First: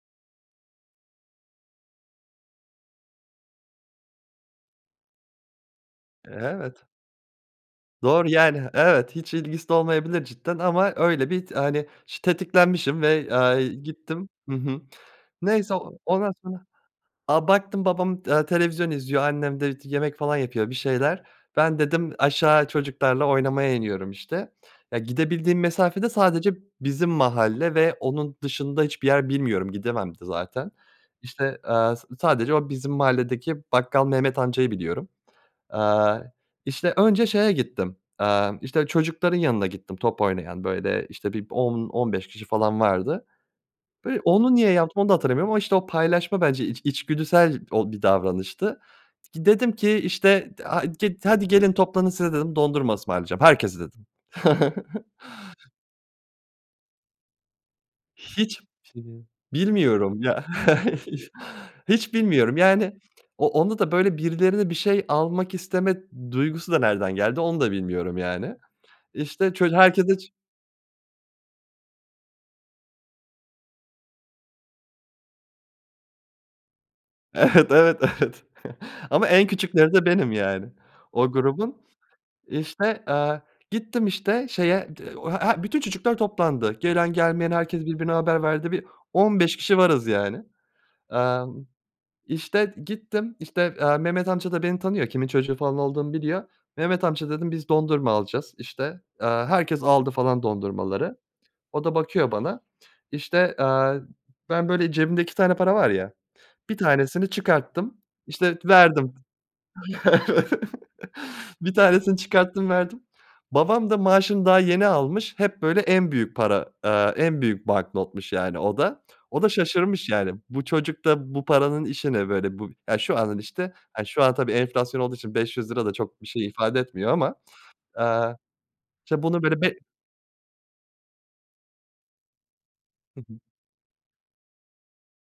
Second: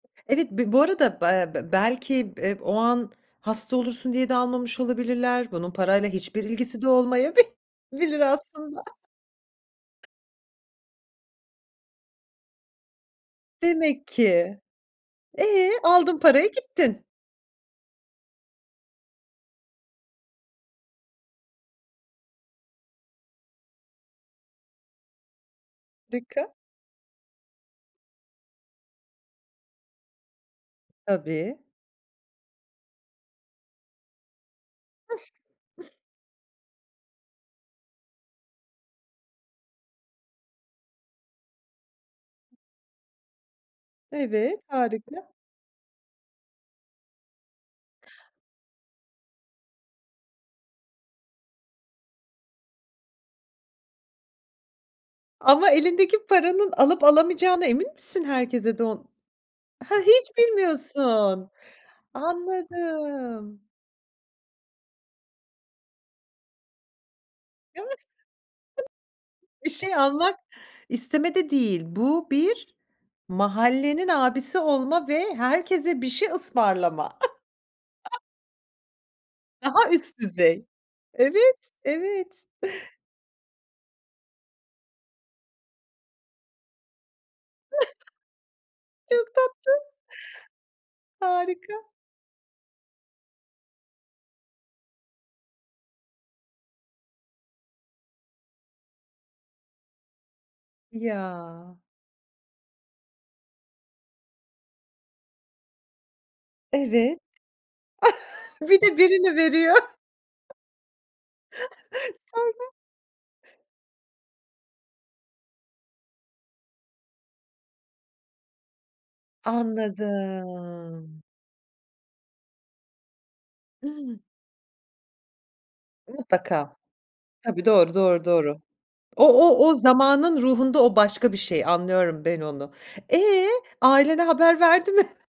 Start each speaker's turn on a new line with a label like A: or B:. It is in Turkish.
A: Evet, b bu arada, eee, belki b iii, o an hasta olursun diye de almamış olabilirler, bunun parayla
B: Eee,
A: hiçbir
B: evet
A: ilgisi de olmayabi bilir
B: Doğru yani,
A: aslında.
B: evet, hiç ilgisi olmayabilir cidden ama öyle bir t hani iş tetiklenmişim ve, eee, a
A: Demek
B: gittim Hı
A: ki.
B: hı.
A: E,
B: Neyse, eee,
A: aldın
B: ondan
A: parayı
B: sonra
A: gittin.
B: A, baktım babam, eee, televizyon izliyor annem de t yemek falan yapıyor bir şeyler "Ben" dedim "Aşağı çocuklarla oynamaya iniyorum." işte. Eee, gidebildiğim mesafe de
A: Rika
B: sadece bizim mahalle ve onun dışında hiçbir yer bilmiyorum gidemem de zaten. İşte,
A: Tabii.
B: eee, s sadece o bizim mahalledeki bakkal Mehmet Amca'yı biliyorum. Eee, işte, önce şeye gittim, eee, işte, çocukların yanına gittim top oynayan böyle, işte, bir 10-15 kişi falan vardı. Böyle onu
A: Evet,
B: niye yaptım onu da
A: harika.
B: hatırlamıyorum ama, işte, o paylaşma bence iç içgüdüsel o bir davranıştı. Gi dedim ki "işte [unintelligible] git, aaa, hadi gelin toplanın size dedim dondurma ısmarlayacağım herkese" dedim.
A: Ama elindeki paranın alıp alamayacağına emin misin
B: Hiç bir
A: herkese don
B: şey değil
A: Ha,
B: bilmiyorum
A: hiç
B: ya
A: bilmiyorsun.
B: hiç bilmiyorum yani o
A: Anladım.
B: onda da böyle birilerine bir şey almak isteme duygusu da nereden geldi, onu da
A: [unintelligible]
B: bilmiyorum yani. İşte,
A: Bir
B: çocuk
A: şey
B: herkese
A: almak istemek de değil bu bir mahallenin abisi olma ve herkese bir şey ısmarlama.
B: Evet, evet, evet. Ama en
A: Daha
B: küçükleri de
A: üst
B: benim
A: düzey.
B: yani o
A: Evet,
B: grubun.
A: evet.
B: İşte, eee, gittim işte, şeye, [unintelligible] he bütün çocuklar toplandı. Gelen gelmeyen herkes birbirine haber verdi. Bir
A: Çok
B: 15 kişi
A: tatlı.
B: varız yani. Emm,
A: Harika.
B: işte, gittim, işte, eee, Mehmet Amca da beni tanıyor, kimin çocuğu falan olduğumu biliyor. "Mehmet amca" dedim biz dondurma alacağız, işte, eee, herkes aldı falan dondurmaları.
A: Ya.
B: O da bakıyor bana, işte, eee, ben böyle cebimde 2 tane para var ya 1
A: Evet.
B: tanesini çıkarttım, işte, t
A: Bir de
B: verdim.
A: birini veriyor.
B: Evet. 1 tanesini çıkarttım, verdim.
A: Sonra?
B: Babam da maaşını daha yeni almış, hep böyle en büyük para, aaa, en büyük banknotmuş yani o da. O da şaşırmış yani, bu çocuk
A: Anladım.
B: da bu paranın işi ne böyle, bu ya şu andan işte, hani,
A: Hıı.
B: şu an tabii enflasyon olduğu için 500₺ da çok bir şey
A: Mutlaka.
B: ifade etmiyor ama
A: Tabii, doğru, doğru,
B: eee,
A: doğru.
B: işte,
A: O
B: bunu, böyle,
A: o o
B: be
A: zamanın ruhunda o başka bir şey anlıyorum ben onu.
B: Hı hı.
A: Eee, ailene haber verdi mi?